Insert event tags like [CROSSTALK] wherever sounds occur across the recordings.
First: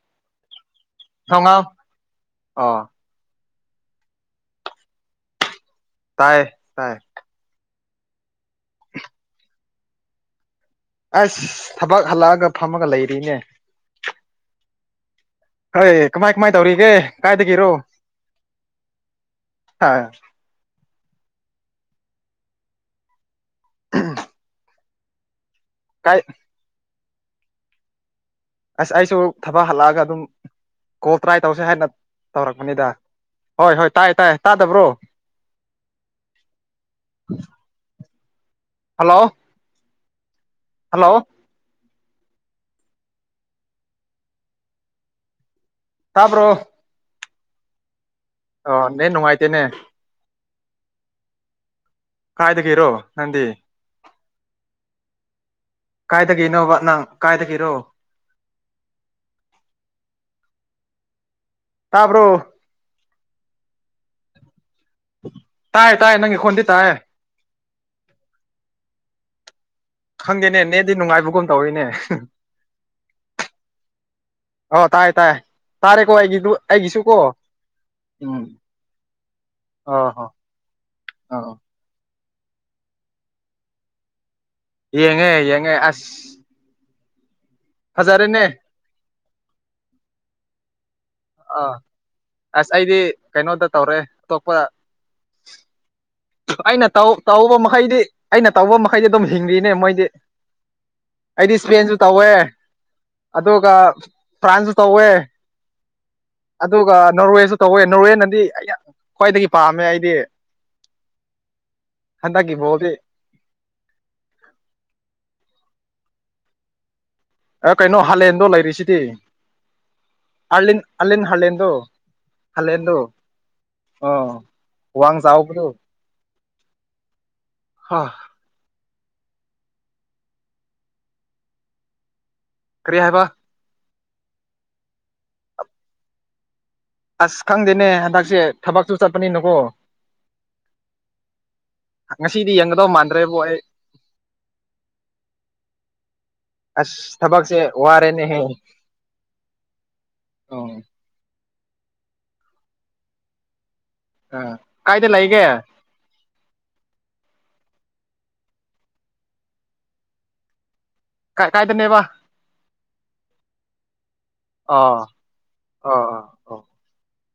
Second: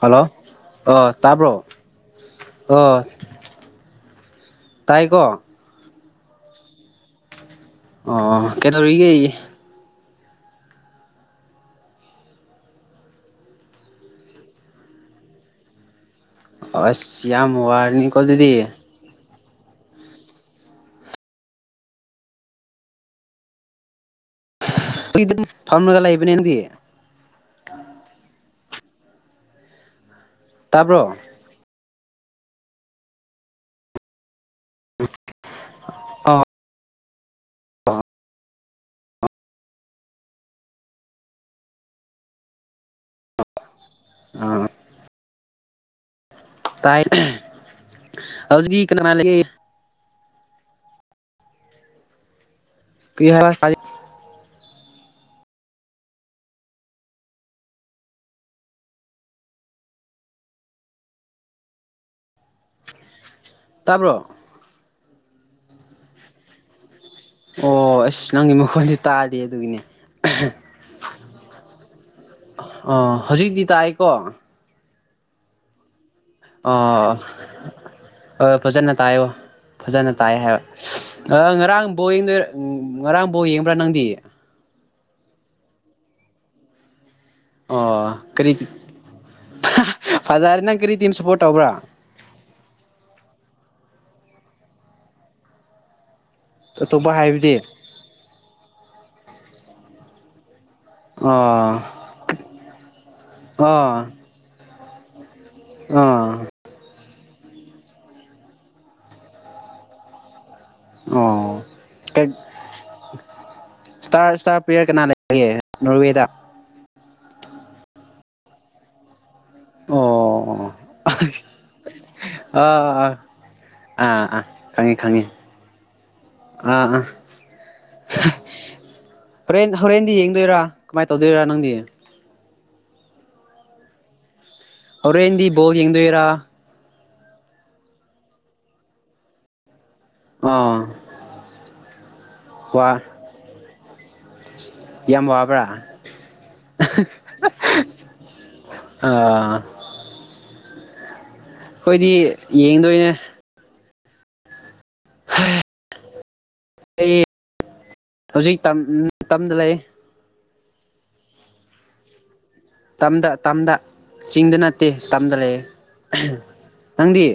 hello ꯑꯥ ꯇꯥꯕ꯭ꯔꯣ ꯊꯣꯡꯉꯥꯎ ꯑꯣ ꯇꯥꯏꯀꯣ ꯇꯥꯏ ꯇꯥꯏ ꯑꯣ ꯀꯩꯗꯧꯔꯤꯒꯦ ꯑꯁ ꯊꯕꯛ ꯍꯜꯂꯛꯑꯒ ꯐꯝꯃꯒ ꯂꯩꯔꯤꯅꯦ ꯍꯣꯏ ꯀꯃꯥꯏ ꯀꯃꯥꯏ ꯇꯧꯔꯤꯒꯦ ꯑꯁ ꯌꯥꯝ ꯀꯥꯏꯗꯒꯤꯔꯣ ꯋꯥꯔꯅꯤꯀꯣ ꯑꯗꯨꯗꯤ ꯑꯥ ꯎꯝ ꯏꯗꯤ ꯐꯥꯝꯃꯒ ꯂꯩꯕꯅꯦ ꯅꯪꯗꯤ ꯑꯁ ꯑꯩꯁꯨ ꯊꯕꯛ ꯍꯜꯂꯛꯑꯒ ꯑꯗꯨꯝ ꯇꯥꯕ꯭ꯔꯣ ꯀꯣꯜ ꯇ꯭ꯔꯥꯏ ꯇꯧꯁꯦ ꯍꯥꯏꯅ ꯇꯧꯔꯛꯄꯅꯤꯗ ꯍꯣꯏ ꯍꯣꯏ ꯇꯥꯏꯌꯦ ꯇꯥꯏꯌꯦ ꯇꯥꯗꯕ꯭ꯔꯣ ꯑꯥ [INAUDIBLE] ꯍꯜꯂꯣ ꯍꯜꯂꯣ ꯑꯥ ꯇꯥꯕ꯭ꯔꯣ ꯇꯥꯏ ꯑꯣ ꯍꯧꯖꯤꯛ ꯀꯅꯥ ꯅꯦꯠ ꯀꯅꯥ ꯂꯩ ꯅꯨꯡꯉꯥꯏꯇꯦꯅꯦ ꯀꯥꯏꯗ ꯒꯤꯔꯣ ꯀꯔꯤ ꯅꯪꯗꯤ ꯍꯥꯏꯕ ꯀꯥꯏꯗ ꯒꯤꯅꯣ ꯕ ꯅꯪ ꯀꯥꯏꯗ ꯒꯤꯔꯣ ꯇꯥꯕ꯭ꯔꯣ ꯇꯥꯕ꯭ꯔꯣ ꯇꯥꯏ ꯇꯥꯏꯌꯦ ꯅꯪꯒꯤ ꯈꯣꯟꯗꯤ ꯇꯥꯏꯌꯦ ꯑꯣ ꯑꯁ ꯅꯪꯒꯤ ꯃꯈꯣꯟꯗꯤ ꯇꯥꯗꯦ ꯑꯗꯨꯒꯤꯅꯦ ꯈꯪꯗꯦꯅꯦ ꯅꯦꯠꯗꯤ ꯅꯨꯡꯉꯥꯏꯕꯒꯨꯝ ꯇꯧꯔꯤꯅꯦ ꯑꯣ ꯍꯧꯖꯤꯛꯇꯤ ꯇꯥꯏꯀꯣ ꯑꯣ ꯇꯥꯏ ꯇꯥꯏ ꯇꯥꯔꯦ ꯑꯣ ꯎꯝ ꯑꯥ ꯐꯖꯅ ꯇꯥꯏꯌꯣ ꯑ ꯐꯖꯅ ꯍꯣ ꯇꯥꯏ ꯍꯥꯏꯕ ꯑ ꯑ ꯉꯔꯥꯡ ꯕꯣꯡꯗ ꯎꯝ ꯉꯔꯥꯡ ꯕꯣꯜ ꯌꯦꯡꯕ꯭ꯔꯥ ꯅꯪꯗꯤ ꯌꯦꯡꯉꯦ ꯌꯦꯡꯉꯦ ꯑꯁ ꯐꯖꯔꯦꯅꯦ ꯍꯥꯍꯥꯍꯥ ꯐꯖꯔꯦ ꯅꯪ ꯀꯔꯤ ꯇꯤꯝ ꯁꯞꯄꯣꯔꯠ ꯇꯧꯕ꯭ꯔꯥ ꯑꯥ ꯑꯁ ꯑꯩꯗꯤ ꯀꯩꯅꯣꯗ ꯇꯧꯔꯦ ꯑꯇꯣꯞꯄ ꯑꯩꯅ ꯑꯇꯣꯞꯄ ꯍꯥꯏꯕꯗꯤ ꯇꯧꯕ ꯃꯈꯩꯗꯤ ꯑꯩꯅ ꯇꯧꯕ ꯃꯈꯩꯗꯤ ꯑꯗꯨꯝ ꯍꯤꯡꯉꯤꯅꯦ ꯃꯈꯣꯏꯗꯤ ꯑꯩꯗꯤ ꯑꯣ ꯏꯁꯄꯦꯟꯁꯨ ꯇꯧꯋꯦ ꯑꯗꯨꯒ ꯐ꯭ꯔꯥꯟꯁꯁꯨ ꯇꯧꯋꯦ ꯑꯥ ꯑꯗꯨꯒ ꯅꯣꯔꯋꯦꯁꯨ ꯇꯧꯋꯦ ꯅꯣꯔꯋꯦꯅꯗꯤ ꯑꯩ ꯌꯥꯝ ꯈ꯭ꯋꯥꯏꯗꯒꯤ ꯄꯥꯝꯃꯦ ꯑꯩꯗꯤ ꯑꯣ ꯍꯟꯗꯛꯀꯤ ꯕꯣꯜꯗꯤ ꯏꯁꯇꯥꯔ ꯏꯁꯇꯥꯔ ꯄ꯭ꯂꯦꯌꯔ ꯀꯅꯥ ꯂꯩꯒꯦ ꯅꯣꯔꯋꯦꯗ ꯑꯥ ꯀꯩꯅꯣꯍꯥꯂꯦꯟꯗꯣ ꯂꯩꯔꯤꯁꯤꯗꯤ ꯑꯣ ꯑꯥꯂꯤꯟ ꯑꯥꯂꯤꯟꯍꯥꯂꯦꯟꯗꯣ ꯍꯥꯂꯦꯟꯗꯣ ꯑꯥ ꯑꯥ ꯑꯣ ꯑꯥ ꯋꯥꯡꯆꯥꯎꯕꯗꯨ INAUDIBLE ꯍꯣꯔꯦꯟꯍꯣꯔꯦꯟꯗꯤ ꯌꯦꯡꯗꯣꯏꯔꯥ ꯀꯝꯃꯥꯏ ꯇꯧꯗꯣꯏꯔꯥ ꯅꯪꯗꯤ ꯀꯔꯤꯍꯥꯏꯕ ꯍꯧꯔꯦꯟꯗꯤ ꯕꯣꯜꯌꯦꯡꯗꯣꯏꯔꯥ ꯑꯥꯁ ꯈꯪꯗꯦꯅꯦ ꯍꯟꯗꯛꯁꯦ ꯊꯕꯛꯁꯨ- ꯆꯠꯄꯅꯤꯅꯥ ꯀꯣ INAUDIBLE ꯉꯁꯤꯗꯤ ꯌꯦꯡꯒꯗꯧꯃꯥꯟꯗ꯭ꯔꯦꯕꯣ ꯑꯩ ꯌꯥꯝ ꯋꯥꯕ꯭ꯔꯥ ꯑꯥꯁ ꯊꯕꯛꯁꯦ ꯋꯥꯔꯦꯅꯦ ꯍꯦ ꯑꯣ ꯑꯩꯈꯣꯏ ꯗꯤ ꯌꯦꯡꯗꯣꯏꯅꯦ ꯑꯪ ꯀꯥꯌꯗ ꯂꯩꯒꯦ ꯑꯩ ꯍꯧꯖꯤꯛ ꯇꯝꯇꯝꯗ ꯂꯩꯌꯦ ꯀꯀꯥꯏꯗꯅꯦꯅꯕꯥ ꯇꯝꯗꯇꯝꯗ ꯆꯤꯡꯗ ꯅꯠꯇꯦ ꯑꯣ ꯇꯝꯗ ꯂꯩꯌꯦ ꯑꯣ ꯑꯣ ꯑꯣ ꯅꯪ ꯗꯤ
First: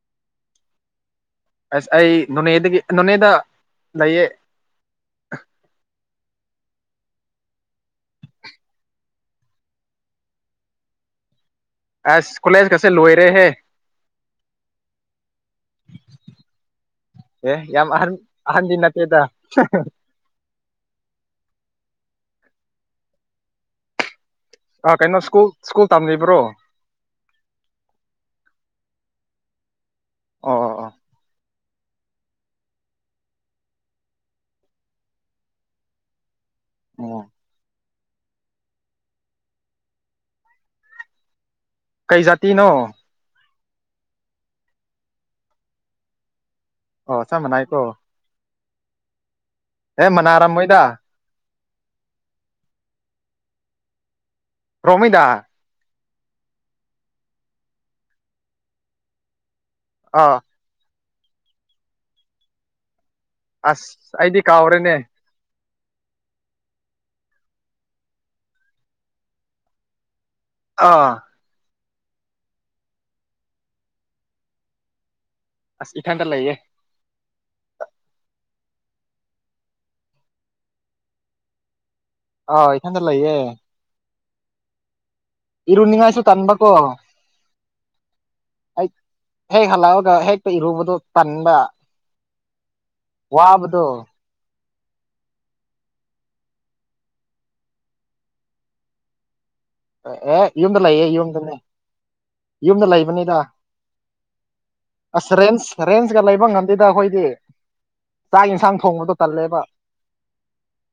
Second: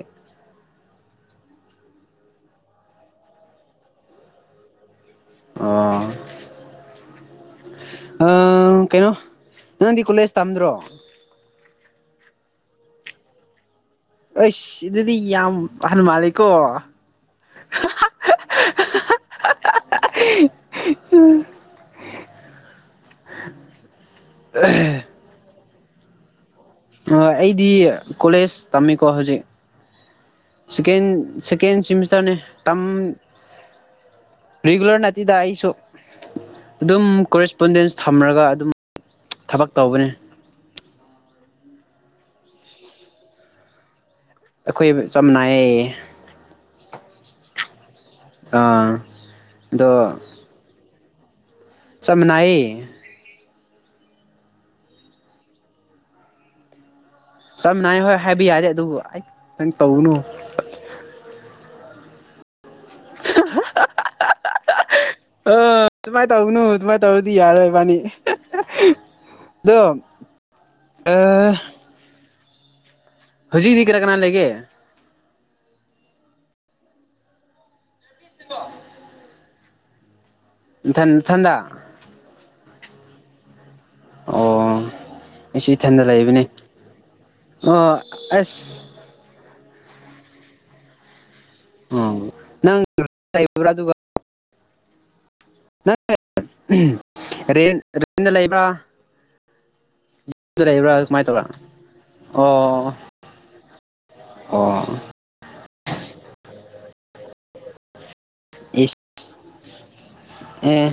ꯑꯥꯁ ꯑꯩ ꯅꯣꯅꯦꯗꯒꯤ ꯅꯣꯅꯦꯗ ꯂꯩꯌꯦ ꯑꯣ ꯑꯪꯑꯥ ꯀꯩꯅꯣ ꯅꯪꯗꯤ ꯀꯣꯂꯦꯖ ꯇꯝꯗ꯭ꯔꯣ ꯑꯥꯁ ꯀꯣꯂꯦꯖ ꯒꯁꯦ ꯂꯣꯏꯔꯦ ꯍꯦ ꯑꯩꯁ ꯁꯤꯗꯗꯤ ꯌꯥꯝ ꯑꯍꯟꯃꯥꯜꯂꯦꯀꯣ ꯑꯦ ꯌꯥꯝꯑꯍꯟ ꯑꯍꯟꯗꯤ ꯅꯠꯇꯦꯗ INAUDIBLE ꯑꯥ ꯀꯩꯅꯣ ꯁ꯭ꯀꯨꯜꯁ꯭ꯀꯨꯜ ꯇꯝꯂꯤꯕꯔꯣ ꯍꯣꯢꯑꯩꯗꯤ ꯀꯣꯂꯦꯖ ꯇꯝꯃꯤꯀꯣ ꯍꯧꯖꯤꯛ ꯑꯣ ꯑꯣ ꯑꯣ ꯁꯦꯀꯦꯟ ꯁꯦꯀꯦꯟꯁꯤꯃꯤꯁꯇꯔꯅꯤ ꯇꯝ ꯔꯤꯒꯨꯂꯔ ꯅꯠꯇꯦꯗ ꯑꯩ ꯁꯨ ꯑꯗꯨꯝ ꯑꯣ ꯀꯣꯔꯦꯁꯄꯣꯟꯗꯦꯟꯁ ꯊꯝꯔꯒ ꯑꯗꯨꯝ ꯊꯕꯛ ꯇꯧꯕꯅꯤ ꯀꯩꯖꯥꯇꯤꯅꯣ UNINTELLIGIBLE ꯑꯣ ꯆꯞꯃꯥꯟꯅꯩꯀꯣ ꯑꯥꯑꯪ ꯍꯦ ꯃꯅꯥꯔꯝꯃꯣꯏꯗ ꯆꯞꯃꯅꯥꯏꯌꯦ ꯔꯣꯡꯃꯩꯗꯥ ꯆꯝꯅ ꯍꯥꯢꯌꯣꯍꯦ ꯍꯥꯌꯕ ꯌꯥꯔꯗꯤ ꯑꯗꯨꯕꯨ ꯅꯪ ꯇꯧꯔꯨꯅꯨ ꯑꯥ ꯑꯥꯁ ꯑꯩꯗꯤ ꯀꯥꯎꯔꯦꯅꯦ ꯑꯥ ꯗꯨꯃꯥꯏꯅ ꯇꯧꯒꯅꯨ-ꯑꯗꯨꯃꯥꯏꯅ ꯇꯧꯔꯗꯤ ꯌꯥꯔꯣꯏꯏꯕꯥꯅꯤ ꯑꯗꯣ ꯑꯥ UNINTELLIGIBLE ꯉꯁꯤꯗꯤ ꯀꯅꯥ- ꯀꯅꯥ ꯂꯩꯒꯦ UNINTELLIGIBLE INAUDIBLE ꯅꯊꯟ-ꯅꯊꯟꯗ ꯑꯧ ꯏꯊꯟꯗ ꯂꯩꯌꯦ ꯑꯣꯑꯣ ꯑꯩꯁꯨ ꯏꯊꯟꯗ ꯏꯔꯨꯅꯤꯡꯉꯥꯏꯁꯨ ꯂꯩꯕꯅꯦ ꯇꯟꯕꯀꯣ ꯑꯣ ꯑꯁ ꯑꯩ ꯍꯦꯛ ꯍꯜꯂꯛꯑꯒ ꯍꯦꯛꯇ ꯏꯔꯨꯕꯗꯣ ꯇꯟꯕ ꯋꯥꯕꯗꯣ [UNINTELLIGIBLE] [UNINTELLIGIBLE] ꯑꯦ ꯑꯗꯨꯗ ꯌꯨꯝꯗ ꯂꯩꯕ꯭ꯔꯥ ꯂꯩꯌꯦ ꯀꯃꯥꯏꯅ ꯇꯧꯔ ꯌꯨꯝꯗꯅꯦ ꯌꯨꯝꯗ ꯑꯣ ꯂꯩꯕꯅꯤꯗ ꯑꯣ ꯑꯁ ꯔꯦꯟꯁ ꯔꯦꯟꯁꯀ ꯂꯩꯕ ꯉꯝꯗꯦꯗ ꯑꯩꯈꯣꯏꯗꯤ ꯆꯥꯛ ꯌꯦꯟꯁꯥꯡ ꯏꯁ ꯊꯣꯡꯕꯗꯣ ꯇꯜꯂꯦꯕ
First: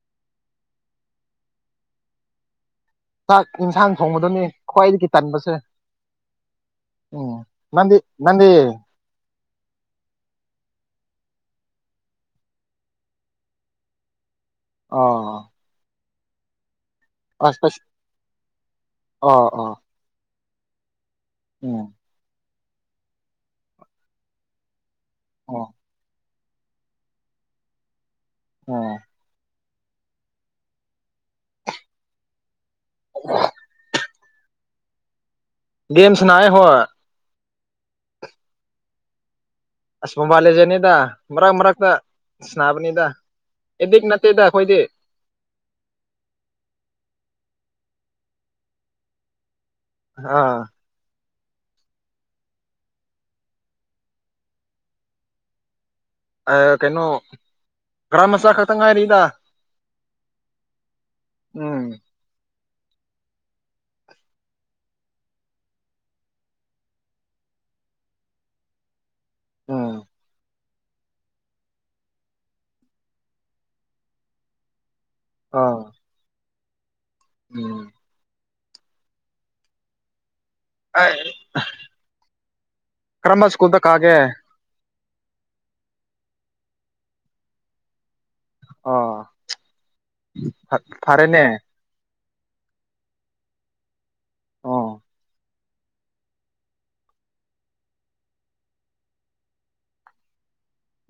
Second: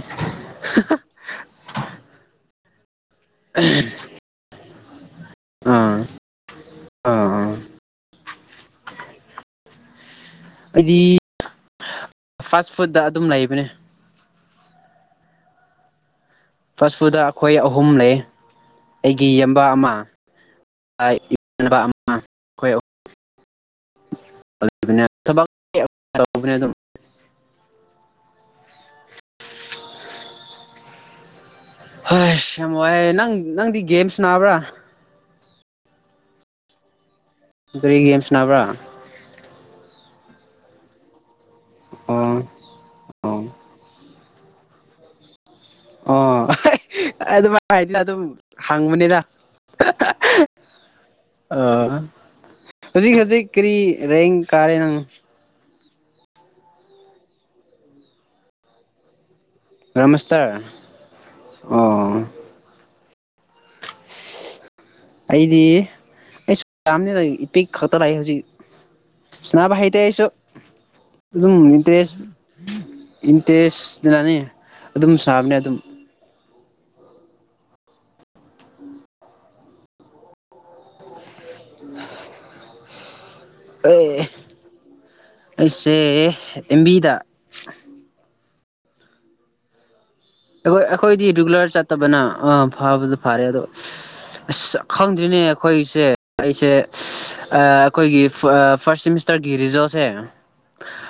ꯍꯤ ꯍꯥ ꯆꯥꯛ ꯌꯦꯟꯁꯥꯡ ꯊꯣꯡꯕꯗꯨꯅꯦ ꯈ꯭ꯋꯥꯏꯗꯒꯤ ꯇꯟꯕꯁꯦ ꯑꯥ ꯑꯪ ꯑꯥ ꯅꯪꯗꯤ ꯅꯪꯗꯤ ꯑꯩꯗꯤ ꯐꯥꯁ ꯐꯨꯗꯠꯇ ꯑꯗꯨꯝ ꯂꯩꯕꯅꯦ ꯑꯣ ꯐꯥꯁꯠ ꯐꯨꯗ ꯑꯩꯈꯣꯏ ꯑꯁ ꯑꯍꯨꯝ ꯂꯩ ꯑꯩꯒꯤ ꯑꯣ ꯏꯌꯥꯝꯕ ꯑꯣ ꯑꯃ [UNINTELLIGIBLE] [UNINTELLIGIBLE] ꯎꯝ ꯑꯣ ꯑꯣ ꯍꯣꯏ ꯁ ꯌꯥꯝ ꯋꯥꯏꯔꯦ ꯅꯪ ꯅꯪꯗꯤ ꯒꯦꯝꯁ ꯁꯥꯅꯕ꯭ꯔꯥ ꯒꯦꯝ ꯁꯥꯅꯌꯦ ꯍꯣꯏ ꯀꯔꯤ ꯒꯦꯝ ꯁꯥꯅꯥꯕ꯭ꯔꯥ ꯑꯁ ꯃꯣꯕꯥꯢꯜ ꯂꯦꯖꯦꯟꯅꯤꯗ ꯃꯔꯛ ꯃꯔꯛꯇ ꯑꯣ ꯁꯥꯅꯥꯕꯅꯤꯗꯥ ꯑꯣ ꯑꯦꯗꯤꯛ ꯅꯠꯇꯦꯗ ꯑꯩꯈꯣꯏꯗꯤ ꯑꯣ ꯑꯗꯨꯃꯥꯏ ꯍꯥꯏꯗꯅ ꯑꯗꯨꯝ ꯍꯪꯕꯅꯤꯅ ꯑꯥ ꯑꯥ ꯍꯧꯖꯤꯛ ꯍꯧꯖꯤꯛ ꯀꯔꯤ ꯔꯦꯡ ꯀꯥꯔꯦ ꯅꯪ ꯑꯥ ꯀꯩꯅꯣ ꯒ꯭ꯔꯥꯝ ꯃꯆꯥ ꯈꯛꯇꯪ ꯉꯥꯏꯔꯤꯗ ꯒ꯭ꯔꯥꯝꯃꯥꯁꯇꯔ ꯎꯝ ꯑꯣ ꯑꯩꯗꯤ ꯑꯩꯁꯨ ꯌꯥꯝꯅꯤꯕ ꯏꯄꯤꯛ ꯈꯛꯇ ꯂꯥꯛꯏ ꯍꯧꯖꯤꯛ ꯁꯥꯅꯕ ꯎꯝ ꯍꯩꯇꯦ ꯑꯩꯁꯨ ꯑꯗꯨꯝ ꯏꯟꯇꯔꯦꯁ ꯏꯟꯇꯔꯦꯁꯅꯅꯦ ꯑꯗꯨꯝ ꯁꯥꯕꯅꯦ ꯑꯥ ꯑꯗꯨꯝ ꯎꯝ ꯑꯥ ꯑꯍꯝ ꯑꯦ ꯑꯩꯁꯦ ꯑꯦꯝꯕꯤꯗ ꯑꯣ ꯑꯩꯈꯣꯏ ꯑꯩꯈꯣꯏꯗꯤ ꯐꯔꯦꯅꯦ ꯔꯤꯒꯨꯂꯔ ꯆꯠꯇꯕꯅ ꯑꯥ ꯐꯕꯗ ꯐꯔꯦ ꯑꯗꯣ ꯑꯁ ꯑꯣ ꯈꯪꯗ꯭ꯔꯤꯅꯦ ꯑꯩꯈꯣꯏꯁꯦ ꯑꯩꯁꯦ ꯑꯥ ꯑꯩꯈꯣꯏꯒꯤ ꯐꯥꯔꯁ ꯁꯤꯃꯤꯁꯇꯔꯒꯤ ꯔꯤꯖꯜꯁꯦ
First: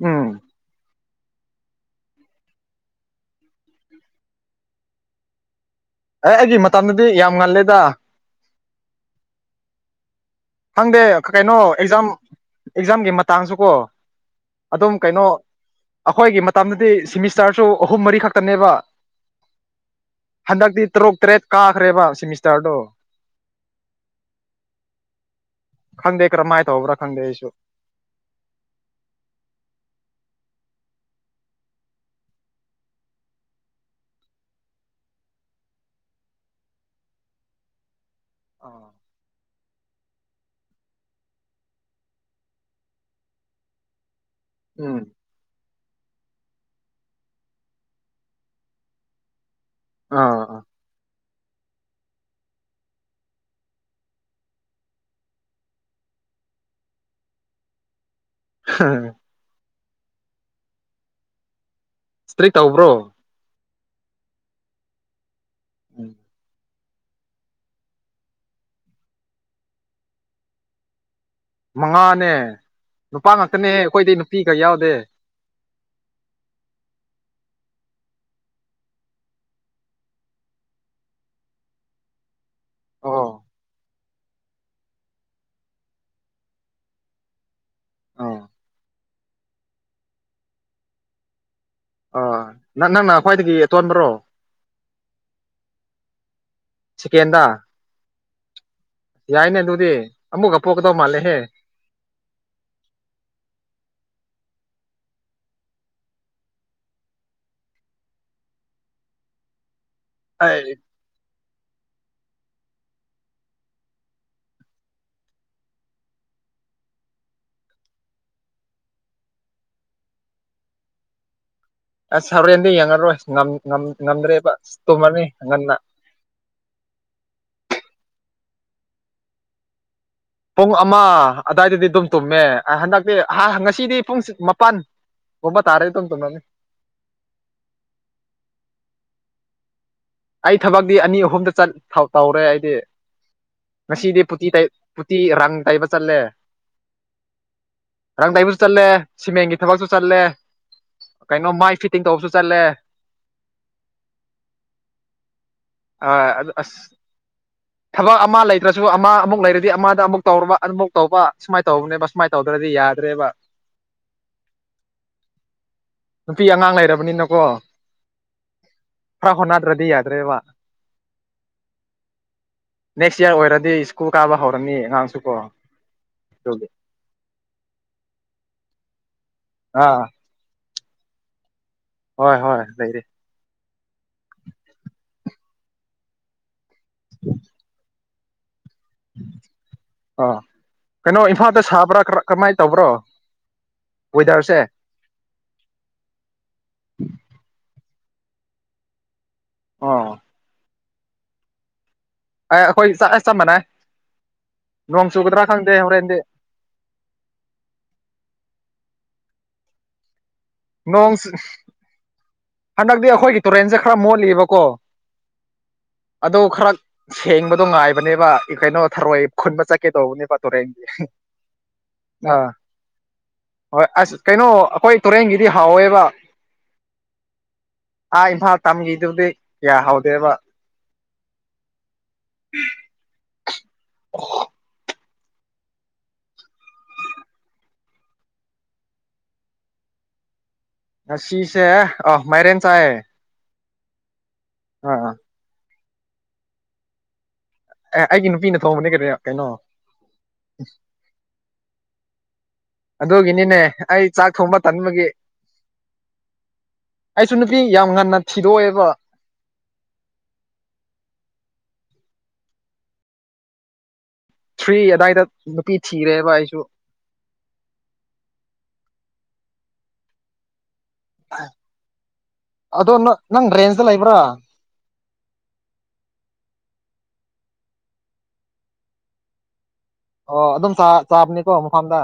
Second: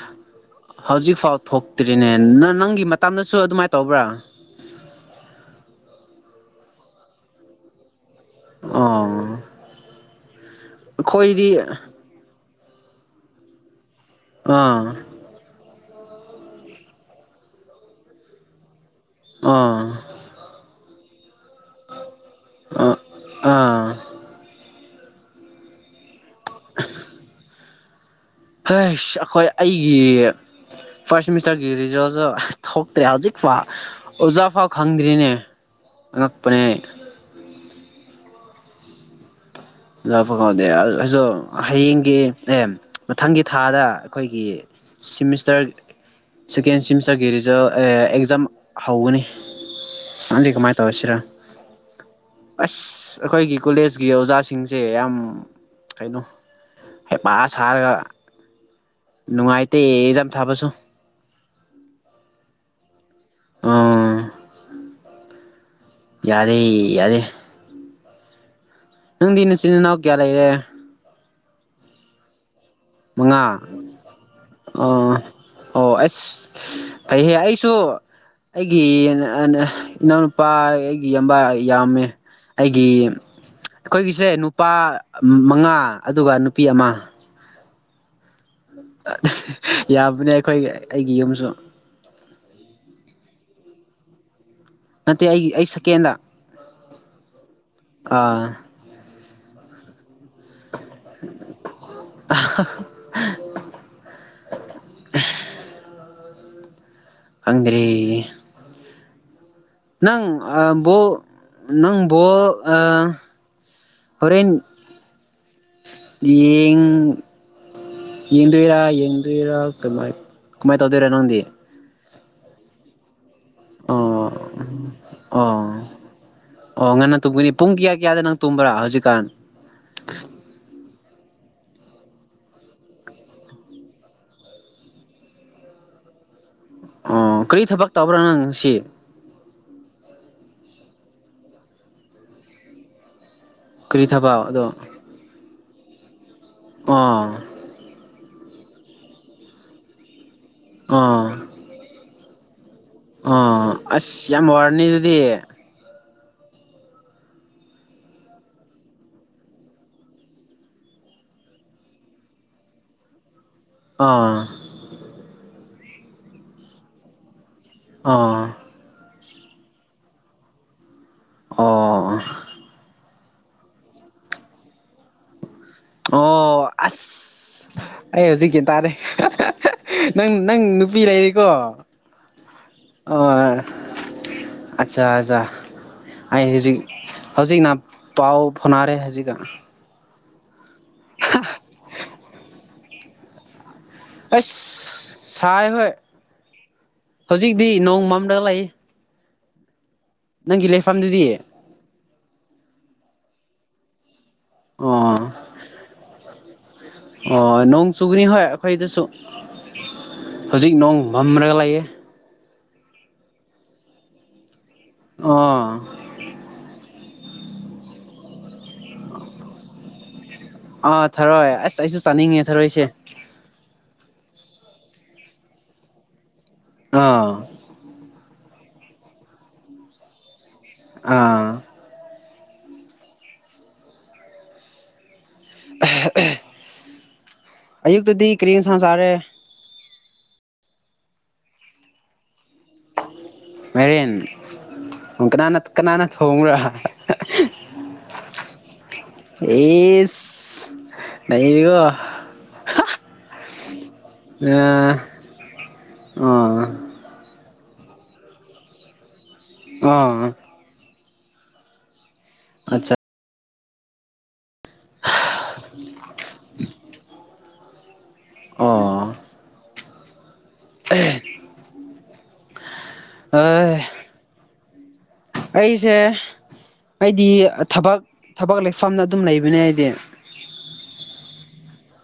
ꯎꯝ ꯍꯧꯖꯤꯛꯐꯥꯎ ꯊꯣꯛꯇ꯭ꯔꯤꯅꯦ ꯅꯪꯒꯤ ꯃꯇꯝꯗꯁꯨ ꯑꯗꯨꯃꯥꯏꯅ ꯇꯧꯕ꯭ꯔꯥ ꯑꯦ ꯑꯩꯒꯤ ꯃꯇꯝꯗꯗꯤ ꯌꯥꯝ ꯉꯜꯂꯤꯗ ꯑꯣ ꯈꯪꯗꯦ ꯑꯩꯈꯣꯏꯗꯤ ꯀꯩꯅꯣ ꯑꯦꯛꯖꯥꯝ ꯑꯦꯛꯖꯥꯝꯒꯤ ꯃꯇꯥꯡꯁꯨ ꯀꯣ ꯑꯥ ꯑꯗꯨꯝ ꯀꯩꯅꯣ ꯑꯩꯈꯣꯏꯒꯤ ꯃꯇꯝꯗꯗꯤ ꯁꯤꯃꯤꯁꯇꯔꯁꯨ ꯑꯍꯨꯝ ꯃꯔꯤ ꯈꯛꯇꯅꯦꯕ ꯑꯥ ꯍꯟꯗꯛꯇꯤ ꯇꯔꯨꯛ ꯇꯔꯦꯠ ꯀꯥꯈ꯭ꯔꯦꯕ ꯁꯤꯃꯤꯁ ꯑꯥ ꯑꯥ ꯈꯪꯗꯦ ꯀꯔꯝꯍꯥꯏꯅ ꯇꯧꯕ꯭ꯔꯥ ꯈꯪꯗꯦ ꯑꯩꯁꯨ ꯍꯥꯢ ꯑꯩꯈꯣꯏ ꯑꯩꯒꯤ ꯐꯥꯔꯁ ꯁꯤꯃꯤꯁꯇꯔꯒꯤ ꯔꯤꯖꯜꯁꯨ ꯊꯣꯛꯇꯦ ꯍꯧꯖꯤꯛ ꯐꯥꯎ ꯑꯣꯖꯥ ꯐꯥꯎ ꯈꯪꯗ꯭ꯔꯤꯅꯦ ꯑꯉꯛꯄꯅꯦ ꯑꯥ [UNINTELLIGIBLE] ꯑꯩꯁꯨ ꯍꯌꯦꯡꯒꯤ ꯑꯦ ꯃꯊꯪꯒꯤ ꯊꯥꯗ ꯑꯩꯈꯣꯏꯒꯤ ꯎꯝ ꯁꯤꯃꯤꯁꯇꯔ ꯁꯦꯀꯦꯟ ꯁꯤꯃꯤꯁꯇꯔꯒꯤ ꯔꯤꯖꯜ ꯑꯦ ꯑꯦꯛꯖꯥꯝ ꯍꯧꯒꯅꯤ ꯅꯪꯗꯤ ꯑꯥ ꯀꯃꯥꯏ ꯇꯧꯁꯤꯔꯥ ꯑꯁ ꯑꯩꯈꯣꯏꯒꯤ ꯀꯣꯂꯦꯖꯀꯤ ꯑꯣꯖꯥꯁꯤꯡ ꯁꯤꯡꯁꯦ ꯌꯥꯝ ꯀꯩꯅꯣ ꯍꯩꯄꯥ ꯁꯥꯔꯒ ꯍꯝ ꯇꯦ ꯑꯦꯛꯖꯥꯝ ꯊꯥꯕꯁꯨ ꯀꯔꯤ ꯇꯧꯕ꯭ꯔꯣ ꯑꯥ ꯎꯝ ꯌꯥꯔꯦ ꯌꯥꯔꯦ ꯅꯪꯗꯤ ꯅꯆꯤꯟ ꯏꯅꯥꯎ ꯀꯌꯥ ꯂꯩꯔꯦ ꯃꯉꯥꯅꯦ ꯅꯨꯄꯥ ꯃꯉꯥ ꯉꯥꯛꯇꯅꯦꯍꯦ ꯑꯩꯈꯣꯏꯗꯤ ꯅꯨꯄꯤꯒ ꯌꯥꯎꯗꯦ ꯑꯣ ꯑꯣ ꯑꯁ ꯐꯩꯍꯦ ꯑꯩꯁꯨ ꯑꯩꯒꯤ ꯏꯅꯥꯎꯅꯨꯄꯥ ꯑꯩꯒꯤ ꯏꯌꯥꯝꯕꯥ ꯌꯥꯝꯃꯦ ꯑꯩꯒꯤ ꯑꯣ ꯑꯩꯈꯣꯏꯒꯤꯁꯦ ꯅꯨꯄꯥ ꯃꯉꯥ ꯑꯗꯨꯒ ꯅꯨꯄꯤ ꯑꯃ ꯑꯧ ꯌꯥꯝꯕꯅꯦ ꯑꯩꯈꯣꯏ ꯑꯩꯒꯤ ꯌꯨꯝꯁꯨ ꯑꯥ ꯅꯪ ꯅꯪꯅ ꯈ꯭ꯋꯥꯏꯗꯒꯤ ꯑꯇꯣꯟꯕ꯭ꯔꯣ ꯅꯠꯇꯦ ꯑꯩꯒꯤ ꯑꯩ ꯁꯦꯀꯦꯟꯗ ꯁꯦꯀꯦꯟꯗ ꯑꯥ ꯑꯦ ꯑꯃꯨꯛꯀ ꯄꯣꯛꯀꯗꯧ ꯃꯥꯂꯦꯍꯦ ꯑꯦꯍꯦ ꯈꯪꯗ꯭ꯔꯦ ꯅꯪ ꯑꯩ ꯑꯥ ꯕꯣꯜ ꯅꯪ ꯕꯣꯜ ꯑꯥ ꯍꯣꯔꯦꯟ ꯌꯦꯡ ꯌꯦꯡꯗꯣꯏꯔꯥ ꯌꯦꯡꯗꯣꯏꯔꯥ ꯀꯃꯥꯏ ꯀꯃꯥꯏ ꯇꯧꯗꯣꯏꯔꯥ ꯅꯪꯗꯤ ꯑꯁ ꯍꯣꯔꯦꯟꯗꯤ ꯌꯦꯡꯉꯔꯣꯏ ꯉꯝ ꯉꯝ ꯑꯣ ꯉꯝꯗ꯭ꯔꯦꯕ ꯇꯨꯝꯃꯅꯤ ꯑꯣ ꯉꯟꯅ ꯑꯣ ꯉꯟꯅ ꯇꯨꯝꯒꯅꯤ ꯄꯨꯡ ꯀꯌꯥ ꯀꯌꯥꯗ ꯅꯪ ꯇꯨꯝꯕ꯭ꯔꯥ ꯍꯧꯖꯤꯛꯀꯥꯟ ꯄꯨꯡ ꯑꯃ ꯑꯗꯨꯋꯥꯏꯗꯗꯤ ꯑꯗꯨꯝ ꯇꯨꯝꯃꯦ ꯍꯟꯗꯛꯇꯤ ꯉꯁꯤꯗꯤ ꯄꯨꯡ ꯃꯥꯄꯟ ꯒꯨꯝꯕ ꯇꯥꯔꯦ ꯑꯗꯨꯝ ꯇꯝꯔꯅꯤ ꯑꯣ ꯀꯔꯤ ꯊꯕꯛ ꯇꯧꯕ꯭ꯔꯥ ꯅꯪ ꯉꯁꯤ ꯑꯩ ꯊꯕꯛꯇꯤ ꯑꯅꯤ ꯑꯍꯨꯝꯗꯆꯠ ꯇꯧꯔꯦ ꯑꯩꯗꯤ ꯀꯔꯤ ꯉꯁꯤꯗꯤ ꯐꯨꯇꯤ ꯊꯕꯛ ꯇꯩ ꯐꯨꯇꯤ ꯔꯪ ꯇꯩꯕ ꯆꯠꯂꯦ ꯑꯥ ꯔꯪ ꯇꯩꯕꯁꯨ ꯆꯠꯂꯦ ꯁꯤꯃꯦꯟꯒꯤ ꯊꯕꯛꯁꯨ ꯆꯠꯂꯦ ꯑꯣ ꯀꯩꯅꯣ ꯃꯥꯏ ꯐꯤꯠꯇꯤꯡ ꯇꯧꯕꯁꯨ ꯆꯠꯂꯦ ꯑꯣ ꯑꯁ ꯌꯥꯝ ꯋꯥꯔꯅꯤ ꯑꯗꯨꯗꯤ ꯑꯥ ꯑꯗꯨ ꯑꯁ ꯊꯕꯛ ꯑꯃ ꯂꯩꯇ꯭ꯔꯁꯨ ꯑꯃ ꯑꯃꯨꯛ ꯂꯩꯔꯗꯤ ꯑꯃꯗ ꯑꯃꯨꯛ ꯇꯧꯔꯕ ꯑꯃꯨꯛ ꯇꯧꯕ ꯁꯨꯃꯥꯏꯅ ꯇꯧꯕꯅꯦꯕ ꯁꯨꯃꯥꯏꯅ ꯇꯧꯗ ꯗ꯭ꯔꯗꯤ ꯌꯥꯗ꯭ꯔꯦꯕ ꯑꯥ ꯅꯨꯄꯤ ꯑꯉꯥꯡ ꯂꯩꯔꯕꯅꯤꯅꯀꯣ ꯑ ꯈ꯭ꯔ ꯍꯣꯠꯅꯗ꯭ꯔꯥꯗꯤ ꯌꯥꯗ꯭ꯔꯦꯕ ꯑꯣ ꯅꯦꯛꯁ ꯏꯌꯥꯔ ꯑꯣꯏꯔꯗꯤ ꯁ꯭ꯀꯨꯜ ꯀꯥꯕ ꯍꯧꯔꯅꯤ ꯑꯉꯥꯡꯁꯨ ꯀꯣ ꯑꯣ ꯑꯗꯨꯒꯤ ꯑꯁ ꯑꯩ ꯍꯧꯖꯤꯛ ꯒꯦꯟ ꯇꯥꯔꯦ ꯑꯥ ꯅꯪ ꯅꯪ ꯅꯨꯄꯤ ꯂꯩꯔꯦꯀꯣ ꯑꯣ ꯍꯣꯏ ꯍꯣꯏ ꯂꯩꯔꯤ ꯑꯠꯆꯥ ꯑꯆꯥ ꯑꯩ ꯍꯧꯖꯤꯛ ꯍꯧꯖꯤꯛꯅ ꯄꯥꯎ ꯐꯣꯅꯥꯔꯦ ꯍꯧꯖꯤꯛ ꯑ ꯀꯩꯅꯣ ꯏꯝꯐꯥꯜꯗ ꯁꯥꯕ꯭ꯔꯥ ꯀꯔꯃꯥꯏ ꯇꯧꯕ꯭ꯔꯣ ꯑꯁ ꯋꯦꯗꯔꯁꯦ ꯁꯥꯏ ꯍꯣꯏ ꯍꯧꯖꯤꯛꯇꯤ ꯅꯣꯡꯃ ꯃꯝꯂ ꯂꯩ ꯑꯣ ꯅꯪꯒꯤ ꯂꯩꯐꯝꯗꯨꯗꯤ ꯑꯦ ꯑꯩꯈꯣꯏ ꯆꯥ ꯆꯞ ꯃꯥꯟꯅꯩ ꯅꯣꯡ ꯑꯣ ꯆꯨꯒꯗ꯭ꯔꯥ ꯈꯪꯗꯦ ꯍꯣꯔꯦꯟꯗꯤ ꯑꯣ ꯅꯣꯡ ꯆꯨꯒꯅꯤ ꯍꯣꯏ ꯑꯩꯈꯣꯏꯗꯁꯨ ꯍꯧꯖꯤꯛ ꯅꯣꯡ ꯃꯝꯔꯒ ꯂꯩꯥꯌꯦ ꯍꯟꯗꯛꯇꯤ ꯑꯩꯈꯣꯏꯒꯤ ꯇꯨꯔꯦꯟꯁꯦ ꯈꯔ ꯃꯣꯠꯂꯤꯕꯀꯣ ꯑꯥ ꯑꯗꯨ ꯈꯔ ꯁꯦꯡꯕꯗꯣ ꯉꯥꯏꯕꯅꯦꯕ ꯀꯩꯅꯣ ꯊꯔꯣꯏ ꯈꯨꯟꯕ ꯆꯠꯀꯦ ꯇꯧꯕꯅꯦꯕ ꯇꯨꯔꯦꯟꯒꯤ ꯑꯥ ꯊꯔꯣꯏ ꯑꯁ ꯑꯩꯁꯨ ꯑ ꯆꯥꯅꯤꯡꯉꯦ ꯊꯔꯣꯏꯁꯦ ꯍꯣꯏ ꯑꯁ ꯀꯩꯅꯣ ꯑꯩꯈꯣꯏ ꯇꯨꯔꯦꯟꯒꯤꯗꯤ ꯍꯥꯎꯋꯦꯕ ꯑꯥ ꯑꯥ ꯏꯝꯐꯥꯜ ꯇꯝꯒꯤꯗꯨꯗꯤ ꯀꯌꯥ ꯍꯥꯎꯗꯦꯕ ꯑꯥ ꯎꯝ ꯑꯣ ꯑꯍꯦ ꯑꯍꯦ ꯑꯌꯨꯛꯇꯗꯤ ꯀꯔꯤ ꯏꯟꯁꯥꯡ ꯆꯔꯦ ꯉꯥꯁꯤꯁꯦ ꯑꯣ ꯃꯥꯏꯔꯦꯟ ꯆꯥꯢꯌꯦ ꯃꯥꯢꯔꯦꯟ ꯀꯅꯥꯅ ꯀꯅꯥꯅ ꯊꯣꯡꯕ꯭ꯔꯥ ꯍꯥꯍꯥ ꯑꯦ ꯑꯩꯒꯤ ꯅꯨꯄꯤꯅ ꯊꯣꯡꯕꯅꯤ ꯀꯔꯤ ꯀꯩꯅꯣ ꯅꯩꯌꯦꯀꯣ ꯑꯗꯨꯒꯤꯅꯤꯅꯦ ꯑꯩ ꯆꯥꯛ ꯊꯣꯡꯕ ꯑꯥ ꯇꯟꯕꯒꯤ ꯑꯥ ꯍꯩꯁ ꯁꯨ ꯅꯨꯄꯤ ꯌꯥꯝ ꯉꯟꯅ ꯊꯤꯗꯣꯛꯑꯦꯀꯣ ꯑ ꯑꯆꯥ ꯊ꯭ꯔꯤ ꯑꯗꯥꯏꯗ ꯅꯨꯄꯤ ꯊꯤꯔꯦꯕ ꯑꯩꯁꯨ ꯑꯣ ꯑꯗꯣ ꯅꯪ ꯅꯪ ꯔꯦꯟꯁꯗ ꯂꯩꯕ꯭ꯔꯥ ꯑꯩꯁꯦ ꯑꯩꯗꯤ ꯊꯕꯛ ꯊꯕꯛ ꯂꯩꯐꯝꯅ ꯑꯗꯨꯝ ꯂꯩꯕꯅꯦ ꯑꯩꯗꯤ ꯑꯣ ꯑꯗꯨꯝ ꯆꯥ ꯆꯥꯕꯅꯦꯀꯣ ꯃꯐꯝꯗ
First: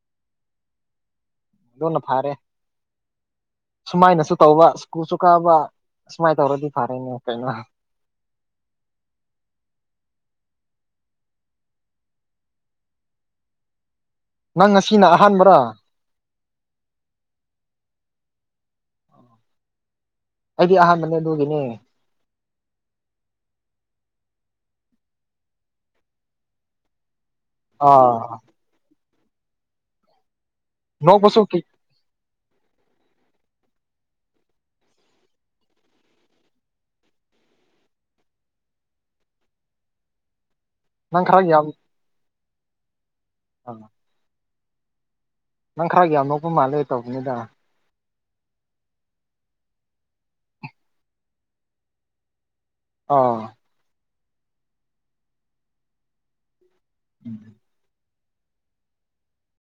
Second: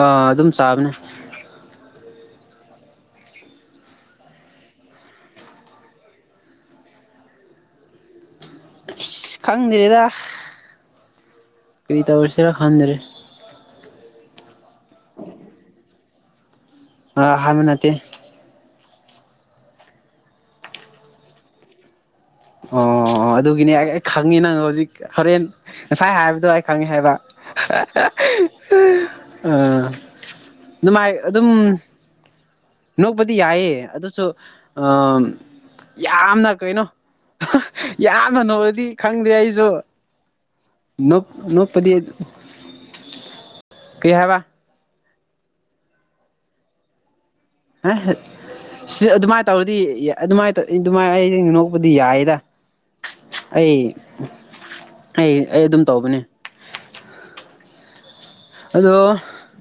ꯑꯥ ꯑꯗꯨꯝ ꯆꯥꯕꯅꯦ ꯑꯗꯣꯅ ꯐꯥꯔꯦ ꯁꯨꯃꯥꯏꯅꯁꯨ ꯇꯧꯕ ꯁ꯭ꯀꯨꯜꯁꯨ ꯀꯥꯕ ꯁꯨꯃꯥꯏꯅ ꯇꯧꯔꯗꯤ ꯐꯔꯦꯅꯦ ꯀꯩꯅꯣ ꯢꯁ ꯁꯤ ꯈꯪꯗ꯭ꯔꯦꯗ ꯀꯔꯤ ꯇꯧꯔꯁꯤꯔ ꯈꯪꯗ꯭ꯔꯦ ꯅꯪ ꯉꯁꯤꯅ ꯑꯍꯥꯟꯕꯔꯥ ꯑꯥ ꯑꯍꯥꯟꯕ ꯅꯠꯇꯦ ꯑꯩꯗꯤ ꯑꯍꯥꯟꯕꯅꯦ ꯑꯗꯨꯒꯤꯅꯦ ꯑꯣ ꯑꯗꯨꯒꯤꯅꯦ ꯑꯩ ꯑꯩ ꯈꯪꯉꯦ ꯅꯪ ꯍꯧꯖꯤꯛ ꯍꯣꯔꯦꯟ ꯉꯁꯥꯏ ꯍꯥꯏꯕꯗꯣ ꯑꯩ ꯈꯪꯉꯦ ꯍꯥꯏꯕ ꯑꯣ ꯑꯥ ꯑꯗꯨꯃꯥꯏ ꯅꯣꯛꯄꯁꯨ ꯑꯗꯨꯝ ꯅꯣꯛꯄꯗꯤ ꯌꯥꯏꯌꯦ ꯑꯗꯨꯁꯨ ꯑꯝ ꯌꯥꯝꯅ ꯀꯩꯅꯣ ꯍꯥꯍꯥ ꯌꯥꯝꯅ ꯅꯣꯛꯔꯗꯤ ꯈꯪꯗꯦ ꯑꯩꯁꯨ ꯅꯨ ꯅꯪ ꯈꯔ ꯌꯥꯝ ꯅꯨꯞꯄꯗꯤ ꯑ ꯀꯩ ꯍꯥꯏꯕ ꯅꯪ ꯈꯔ ꯌꯥꯝ ꯅꯣꯛꯄ ꯃꯥꯜꯂꯦ ꯇꯧꯕꯅꯦꯗ ꯑꯍꯠ ꯁꯤ ꯑꯗꯨꯃꯥꯏꯅ ꯇꯧꯔꯗꯤ ꯑꯗꯨꯃꯥꯏꯅ ꯇꯧ ꯑꯗꯨꯃꯥꯏꯅ ꯑꯩ ꯅꯣꯛꯄꯗꯤ ꯌꯥꯏꯌꯦꯗ ꯑꯥ ꯑꯩ ꯑꯩ ꯑꯩ ꯑꯗꯨꯝ ꯇꯧꯕꯅꯦ ꯎꯝ ꯑꯗꯣ